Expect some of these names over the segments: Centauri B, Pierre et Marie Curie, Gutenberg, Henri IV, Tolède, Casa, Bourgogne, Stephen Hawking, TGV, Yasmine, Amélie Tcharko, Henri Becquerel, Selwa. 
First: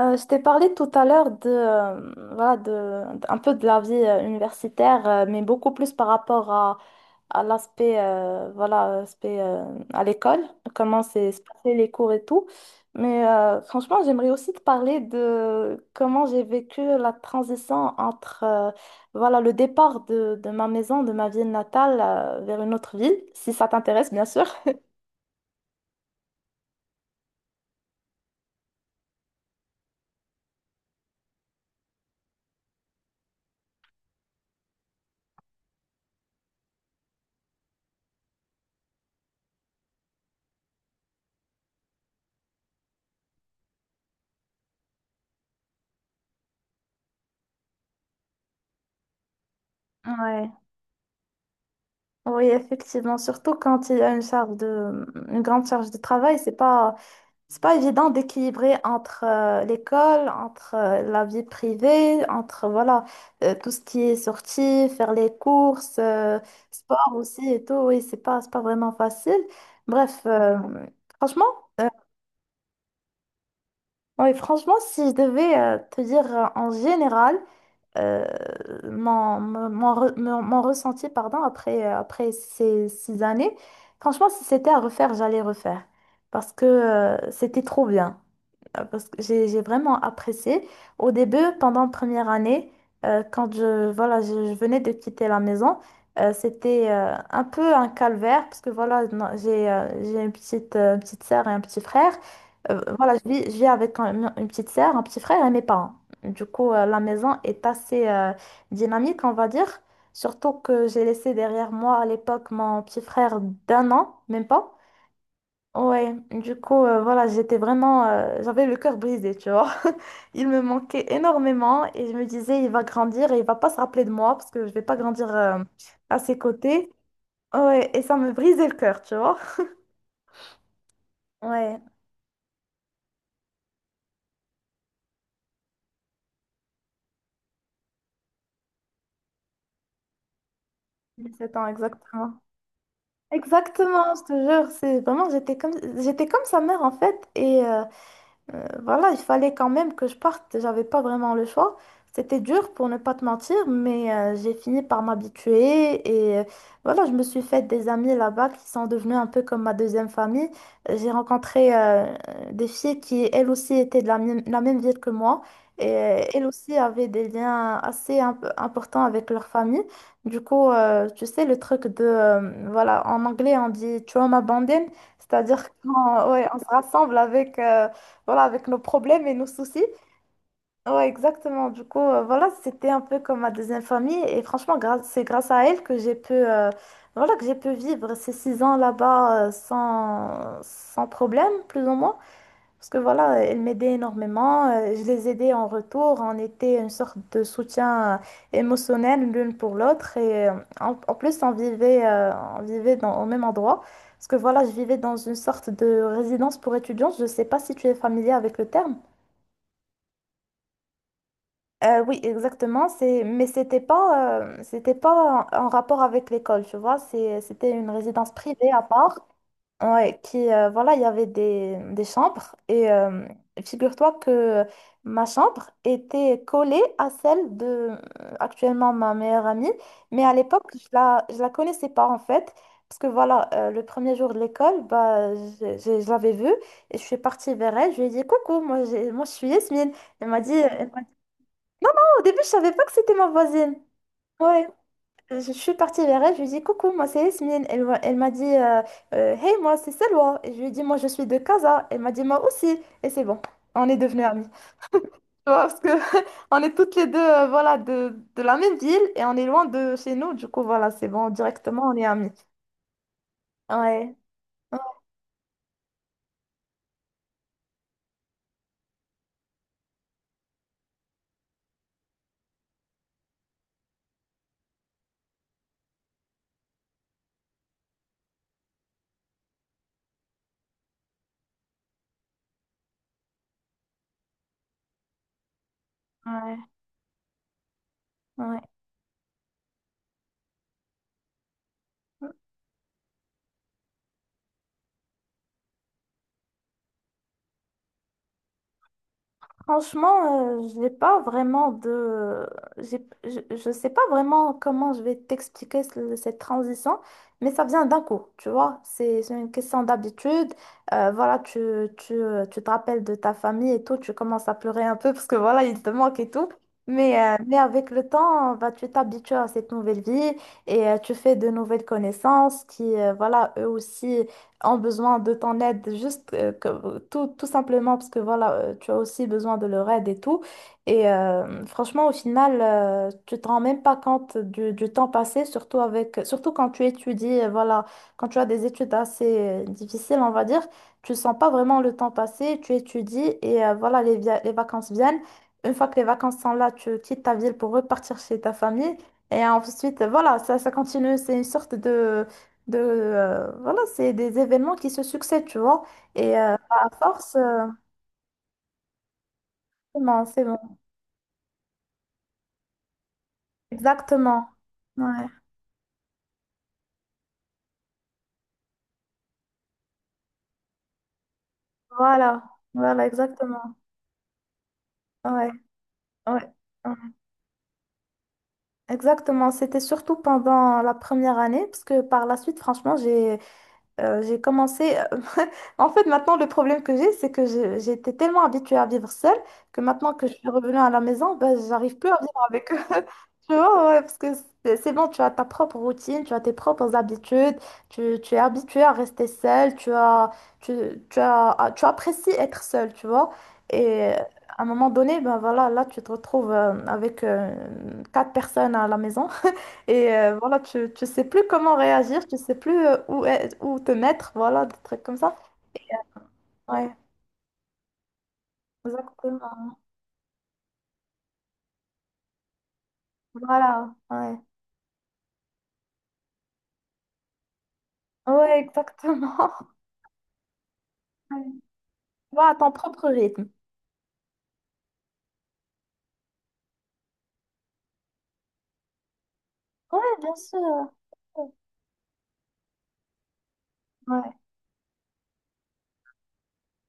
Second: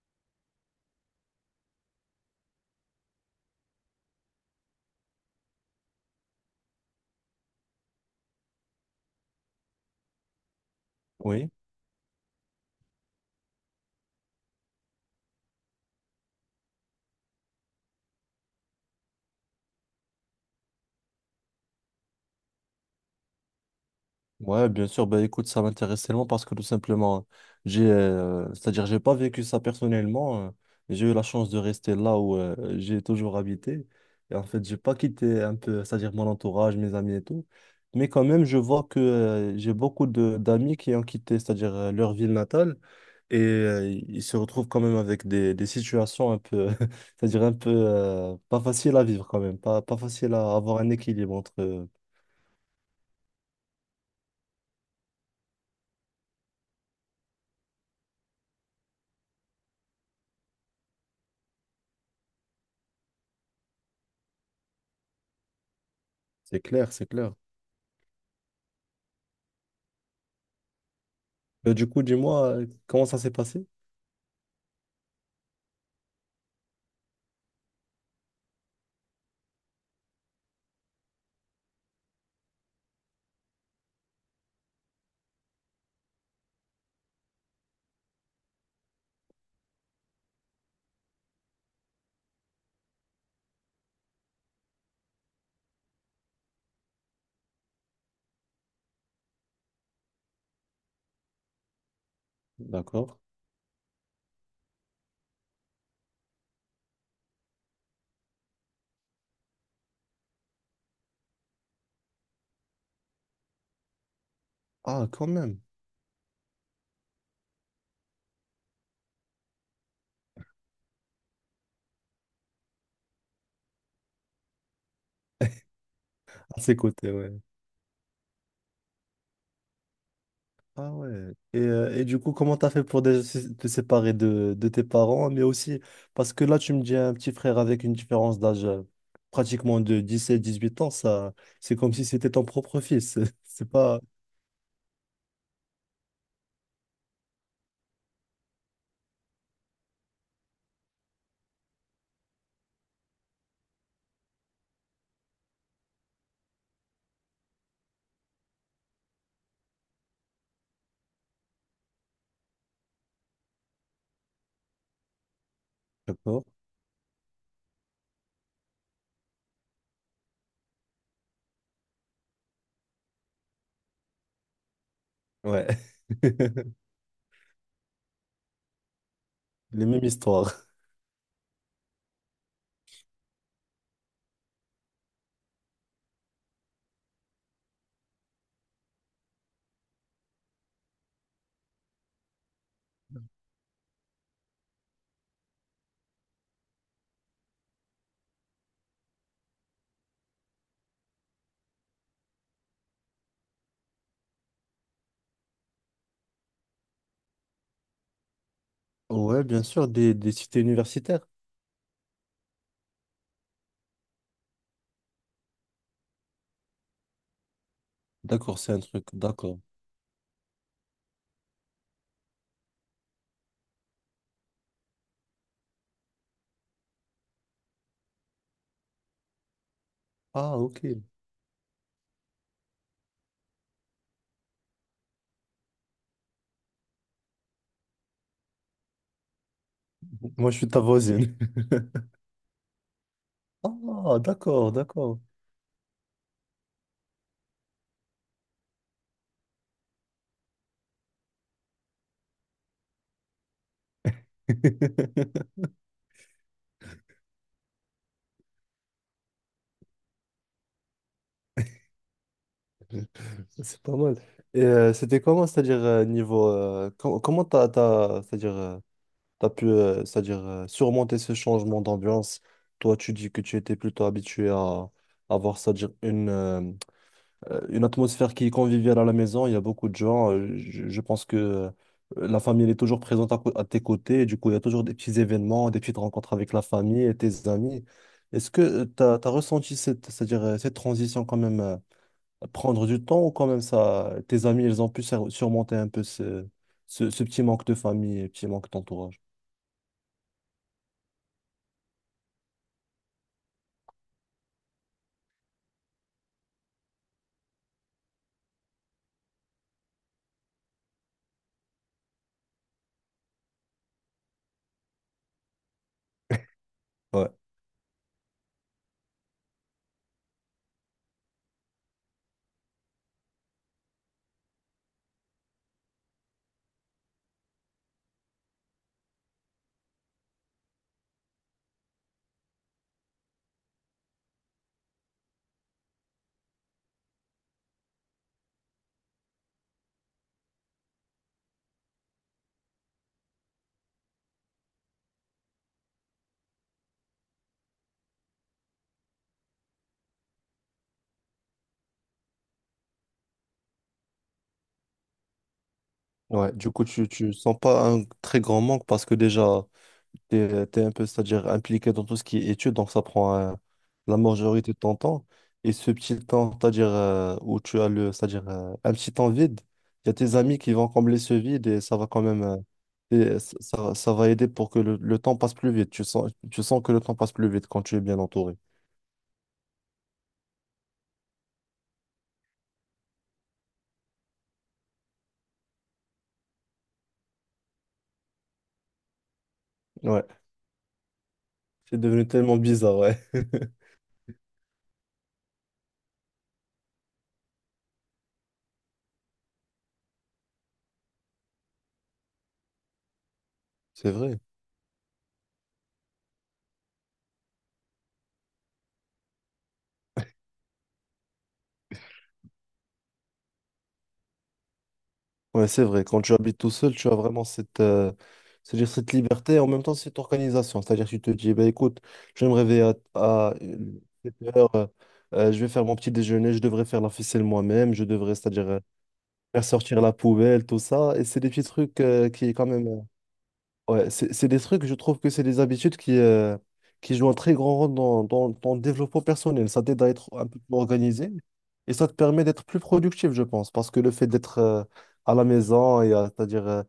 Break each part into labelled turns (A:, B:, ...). A: Je t'ai parlé tout à l'heure de, voilà, un peu de la vie universitaire, mais beaucoup plus par rapport à l'aspect, voilà, aspect, à l'école, comment c'est se
B: Oui,
A: passaient les cours et tout. Mais franchement, j'aimerais aussi te parler de comment j'ai vécu la transition entre, voilà, le départ de ma maison, de ma ville natale, vers une autre ville, si ça t'intéresse, bien sûr.
B: ouais, bien sûr. Bah, écoute, ça m'intéresse tellement parce que tout simplement, c'est-à-dire, j'ai pas vécu ça personnellement. J'ai eu la chance de rester là où j'ai toujours habité. Et en fait, j'ai pas quitté un peu, c'est-à-dire mon entourage, mes amis et tout. Mais quand même, je vois que j'ai beaucoup de d'amis qui ont quitté, c'est-à-dire leur ville natale, et ils se retrouvent quand même avec des situations un peu, c'est-à-dire un peu pas faciles à vivre quand même, pas facile
A: Ouais.
B: à avoir un équilibre entre.
A: Oui, effectivement, surtout quand il y a une une grande charge de travail, c'est pas évident d'équilibrer entre l'école, entre la vie privée, entre voilà, tout ce qui est sortie, faire les courses,
B: C'est clair, c'est
A: sport
B: clair.
A: aussi et tout. Oui, c'est pas vraiment facile. Bref, franchement,
B: Euh,
A: euh,
B: du coup, dis-moi, comment ça s'est passé?
A: oui, franchement, si je devais te dire en général, euh, mon ressenti pardon, après ces 6 années. Franchement, si c'était à refaire, j'allais refaire. Parce que c'était trop bien parce que j'ai vraiment apprécié. Au début, pendant la première année, quand je venais de quitter la maison, c'était un peu un calvaire parce que voilà, non, j'ai une petite sœur et un petit frère. Voilà,
B: D'accord.
A: je vis avec une petite sœur, un petit frère et mes parents. Du coup, la maison est assez dynamique, on va dire. Surtout que j'ai laissé derrière moi à l'époque mon petit frère d'un an, même pas.
B: Ah, quand même.
A: Ouais, du coup, voilà, j'avais le cœur brisé, tu vois. Il me manquait énormément et je me disais, il va grandir et il va pas se rappeler de moi parce que je vais pas grandir à ses
B: À ses
A: côtés.
B: côtés, ouais.
A: Ouais, et ça me brisait le cœur, tu vois.
B: Ah ouais. Et,
A: Ouais,
B: euh, et du coup, comment t'as fait pour déjà te séparer de tes parents, mais aussi parce que là, tu me dis un petit frère avec une différence d'âge pratiquement de 17-18 ans, ça,
A: 17 ans,
B: c'est comme si c'était
A: exactement.
B: ton propre fils. C'est pas.
A: Exactement, je te jure, j'étais comme sa mère en fait et voilà, il fallait quand même que je parte, j'avais pas vraiment le choix. C'était dur pour ne pas te mentir, mais j'ai fini par m'habituer et voilà, je me suis fait des amis là-bas qui sont devenus un peu comme ma deuxième famille. J'ai rencontré des filles qui, elles aussi, étaient de la la même ville que moi et elles
B: D'accord.
A: aussi avaient des liens assez importants avec leur famille. Du coup, tu sais, le truc de, voilà, en anglais, on dit trauma bonding, c'est-à-dire
B: Ouais.
A: qu'on ouais, on se rassemble avec voilà, avec nos problèmes et nos soucis.
B: Les mêmes histoires.
A: Ouais, exactement. Du coup, voilà, c'était un peu comme ma deuxième famille. Et franchement, c'est grâce à elle que j'ai pu, voilà, que j'ai pu vivre ces 6 ans là-bas sans problème, plus ou moins. Parce que voilà, elle m'aidait énormément. Je les aidais en retour. On était une sorte de soutien émotionnel l'une pour l'autre. Et en plus, on vivait au même endroit. Parce que voilà, je vivais dans une sorte de résidence pour étudiants. Je ne sais pas si tu es familier avec le terme.
B: Ouais, bien sûr, des cités universitaires.
A: Oui, exactement. Mais c'était pas en rapport avec l'école, tu vois. C'était une résidence
B: D'accord,
A: privée
B: c'est un
A: à
B: truc.
A: part.
B: D'accord.
A: Ouais, qui, voilà, il y avait des chambres. Et figure-toi que ma chambre était collée à celle de, actuellement, ma meilleure amie. Mais à
B: Ah,
A: l'époque,
B: ok.
A: je la connaissais pas, en fait. Parce que voilà, le premier jour de l'école, bah, je l'avais vue et je suis partie vers elle. Je lui ai dit, coucou, moi je suis Yasmine. Elle m'a
B: Moi,
A: dit,
B: je suis ta voisine.
A: non non, au début, je savais pas que c'était ma voisine.
B: Ah,
A: Ouais,
B: d'accord, d'accord.
A: je suis partie vers elle, je lui ai dit coucou, moi c'est Yasmine. Elle m'a dit hey, moi c'est Selwa. Et je lui ai dit moi je suis de Casa. Elle m'a dit moi aussi. Et c'est bon, on est devenus amies. Tu vois, parce que on est toutes les deux voilà, de la même ville et on est loin de chez nous. Du coup, voilà, c'est bon, directement on est amies.
B: C'est pas
A: Ouais,
B: mal. C'était comment, c'est-à-dire niveau comment c'est-à-dire t'as pu c'est-à-dire surmonter ce changement d'ambiance? Toi, tu dis que tu étais plutôt habitué à avoir, c'est-à-dire une atmosphère qui est conviviale à la maison. Il y a beaucoup de gens. Je pense que la famille elle est toujours présente à tes côtés. Et du coup, il y a toujours des petits événements, des petites rencontres avec la
A: ouais,
B: famille et tes amis. Est-ce
A: ouais.
B: que tu as ressenti cette, c'est-à-dire cette transition quand même? euh,
A: Ouais.
B: prendre du temps ou quand même ça, tes amis, ils ont pu surmonter un peu ce petit manque de famille et petit manque d'entourage.
A: Franchement, j'ai pas vraiment de... je sais pas vraiment comment je vais t'expliquer cette transition, mais ça vient d'un coup, tu vois. C'est une question d'habitude. Voilà, tu te rappelles de ta famille et tout, tu commences à pleurer un peu parce que voilà, il te manque et tout.
B: Ouais,
A: Mais avec le temps, bah, tu t'habitues à cette nouvelle vie et tu fais de nouvelles connaissances qui, voilà, eux aussi ont besoin de ton aide, juste tout, tout simplement parce que voilà, tu as aussi besoin de leur aide et tout. Et franchement, au final, tu te rends même pas compte du temps passé, surtout quand tu étudies, voilà, quand tu as des études assez difficiles, on va dire, tu sens pas vraiment le temps passer, tu étudies et voilà, les vacances viennent. Une fois que les vacances sont là, tu quittes ta ville pour repartir chez ta famille. Et ensuite, voilà, ça continue. C'est une sorte de voilà, c'est des événements qui se succèdent, tu vois, et
B: ouais. Du coup,
A: à
B: tu
A: force
B: sens pas un très grand manque parce que déjà,
A: c'est bon, c'est bon,
B: t'es un peu, c'est-à-dire impliqué dans tout ce qui est études, donc ça prend la
A: exactement,
B: majorité de ton
A: ouais,
B: temps. Et ce petit temps, c'est-à-dire où tu as le, c'est-à-dire un petit temps vide, il y a tes amis qui vont combler ce vide et ça va quand
A: voilà,
B: même,
A: voilà,
B: et ça,
A: exactement,
B: ça ça va aider pour que le temps
A: ouais,
B: passe plus vite. Tu sens,
A: ouais,
B: tu sens que
A: ouais.
B: le temps passe plus vite quand tu es bien entouré.
A: Exactement, c'était surtout pendant la première année parce que par la suite franchement j'ai commencé. En fait, maintenant, le problème que j'ai, c'est que j'étais tellement habituée à vivre seule que maintenant
B: Ouais,
A: que je suis revenue à la maison, ben, j'arrive
B: c'est
A: plus à
B: devenu
A: vivre
B: tellement
A: avec eux.
B: bizarre, ouais.
A: Tu vois, ouais, parce que c'est bon, tu as ta propre routine, tu as tes propres habitudes, tu es habituée à rester seule, tu, tu as, ah, tu apprécies être seule, tu vois.
B: C'est
A: Et
B: vrai.
A: à un moment donné, ben voilà, là, tu te retrouves avec 4 personnes à la maison. Et voilà, tu sais plus comment réagir, tu sais plus où te mettre, voilà, des trucs comme ça.
B: Ouais, c'est vrai. Quand tu habites tout seul,
A: Ouais,
B: tu as vraiment cette, c'est-à-dire cette liberté et en
A: exactement.
B: même temps cette organisation. C'est-à-dire que tu te dis, bah, écoute, je vais me réveiller à
A: Voilà,
B: 7
A: ouais.
B: heures, je vais faire mon petit déjeuner, je devrais faire la ficelle moi-même, je devrais,
A: Ouais,
B: c'est-à-dire
A: exactement.
B: faire sortir la poubelle, tout ça. Et c'est
A: Ouais.
B: des petits trucs
A: Ouais,
B: qui,
A: à
B: quand
A: ton
B: même.
A: propre rythme.
B: Ouais, c'est des trucs, je trouve que c'est des habitudes qui jouent un très grand rôle dans le développement personnel. Ça
A: Ouais,
B: t'aide à être
A: bien
B: un peu plus
A: sûr.
B: organisé et ça te permet d'être plus productif, je pense, parce que le fait
A: Ouais,
B: d'être à la maison, c'est-à-dire,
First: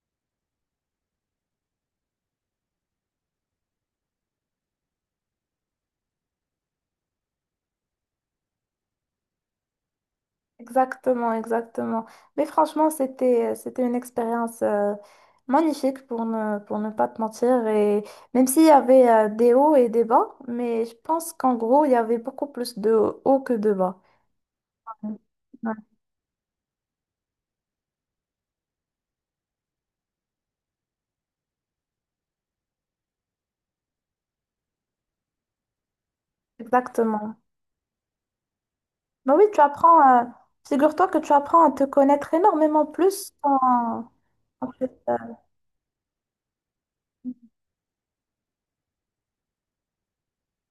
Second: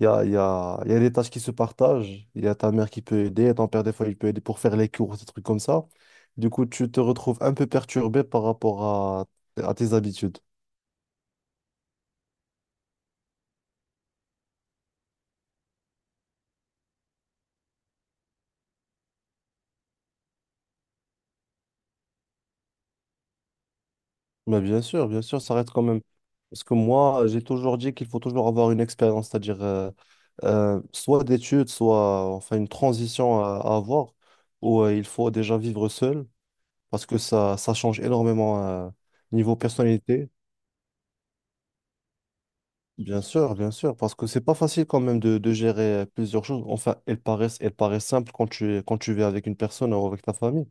B: il y a, il y a, il y a des tâches qui se partagent, il y a ta mère qui peut aider, ton père des fois il peut aider pour faire les courses, des trucs comme ça. Du coup, tu te retrouves un peu perturbé par rapport à tes habitudes.
A: exactement, exactement. Mais franchement, c'était une expérience magnifique pour ne pas te mentir. Et même s'il y avait des hauts et des bas, mais je pense qu'en gros, il y avait beaucoup plus de hauts que de bas.
B: Mais
A: Ouais,
B: bien sûr, ça reste quand même. Parce que moi, j'ai toujours dit qu'il faut toujours avoir une expérience, c'est-à-dire soit d'études, soit enfin une transition à avoir, où il faut déjà vivre seul, parce que
A: exactement.
B: ça change énormément
A: Bah oui,
B: niveau
A: tu apprends,
B: personnalité.
A: figure-toi que tu apprends à te connaître énormément plus
B: Bien sûr, parce que c'est pas
A: en
B: facile
A: fait,
B: quand même de gérer plusieurs choses. Enfin, elles paraissent simples quand tu vis avec une personne ou avec ta famille.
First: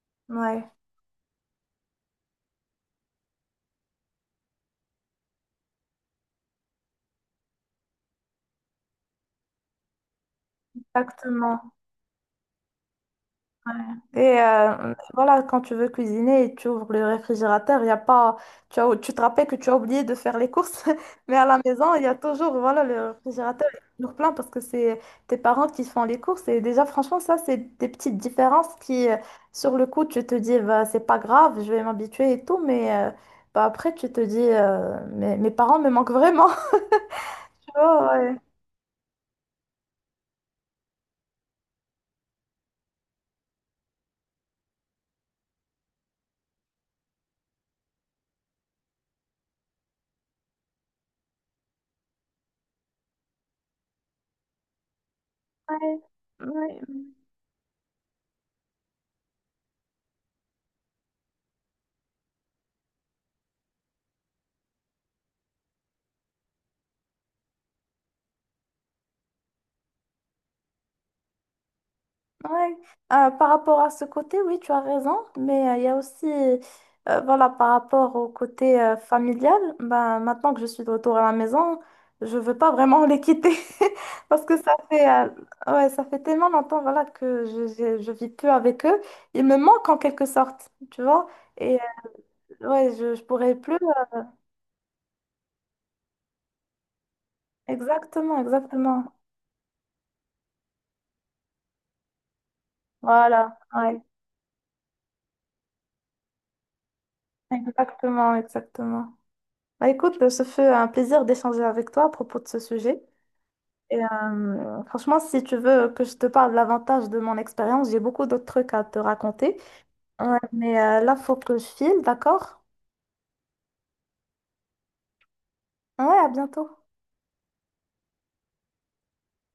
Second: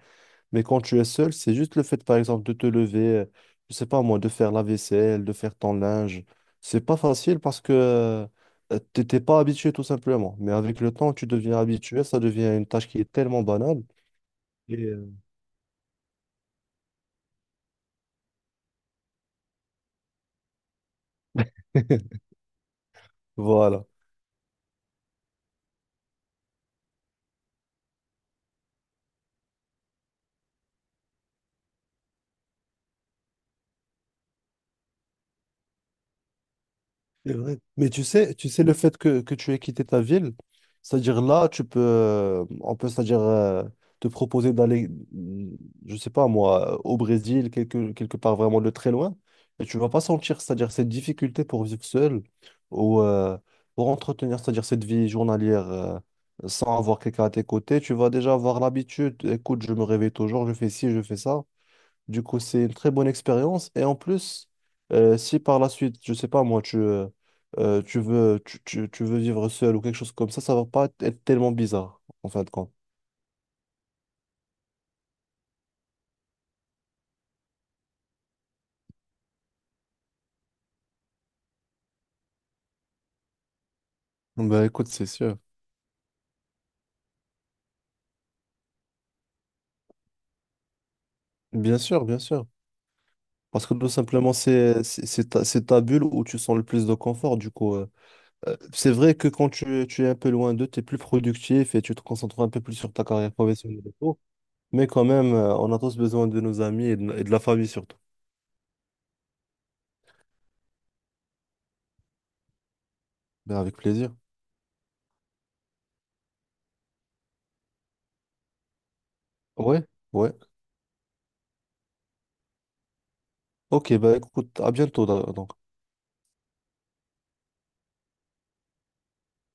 B: Mais
A: ouais,
B: quand tu es seul, c'est juste le fait, par exemple, de te lever, je sais pas moi, de faire la vaisselle, de faire ton linge. C'est pas facile parce que tu t'étais pas habitué tout simplement. Mais avec le temps, tu deviens
A: exactement.
B: habitué, ça devient une tâche qui est tellement banale.
A: Ouais. Et
B: Et euh,
A: voilà, quand tu veux cuisiner et tu ouvres le réfrigérateur, il y a pas, tu as- tu te rappelles que tu as oublié de faire les courses, mais à la maison, il y a toujours, voilà, le réfrigérateur est
B: voilà.
A: toujours plein parce que c'est tes parents qui font les courses. Et déjà, franchement, ça, c'est des petites différences qui, sur le coup, tu te dis, bah, c'est pas grave, je vais m'habituer et tout, mais bah, après, tu te dis, mes parents me manquent vraiment.
B: C'est vrai. Mais tu
A: Oh,
B: sais,
A: ouais.
B: tu sais le fait que tu aies quitté ta ville, c'est-à-dire là, tu peux, on peut, c'est-à-dire te proposer d'aller, je sais pas moi, au Brésil, quelque part vraiment de très loin, et tu vas pas sentir, c'est-à-dire cette difficulté pour vivre seul ou pour entretenir, c'est-à-dire cette vie journalière
A: Ouais,
B: sans
A: ouais.
B: avoir quelqu'un à tes côtés, tu vas déjà avoir l'habitude, écoute, je me réveille toujours, je fais ci, je fais ça. Du coup, c'est une très bonne expérience. Et en plus, si par la suite, je sais pas moi, tu veux, tu veux vivre seul ou quelque chose comme ça va pas être tellement bizarre, en fin de compte.
A: Ouais. Par rapport à ce côté, oui, tu as raison, mais il y a aussi, voilà, par rapport au côté familial, ben, maintenant que je suis de retour à la maison, je veux pas vraiment les quitter parce que
B: Bah
A: ça
B: écoute,
A: fait,
B: c'est sûr.
A: ouais, ça fait tellement longtemps, voilà, que je vis plus avec eux. Ils me manquent en quelque sorte, tu vois, et
B: Bien sûr, bien sûr.
A: ouais, je pourrais
B: Parce que
A: plus.
B: tout simplement, c'est ta bulle où tu sens le plus de confort. Du coup,
A: Exactement,
B: c'est
A: exactement.
B: vrai que quand tu es un peu loin d'eux, tu es plus productif et tu te concentres un peu plus sur ta carrière
A: Voilà,
B: professionnelle et
A: ouais,
B: tout. Mais quand même, on a tous besoin de nos amis et de la famille surtout.
A: exactement, exactement. Bah, écoute, ce fut un plaisir d'échanger avec toi à propos de ce sujet.
B: Ben avec
A: Et,
B: plaisir.
A: franchement, si tu veux que je te parle davantage de mon expérience, j'ai beaucoup d'autres trucs à te raconter.
B: Ouais, ouais.
A: Ouais, mais là, faut que je file, d'accord?
B: Ok, bah écoute, à bientôt donc.
A: Ouais, à bientôt.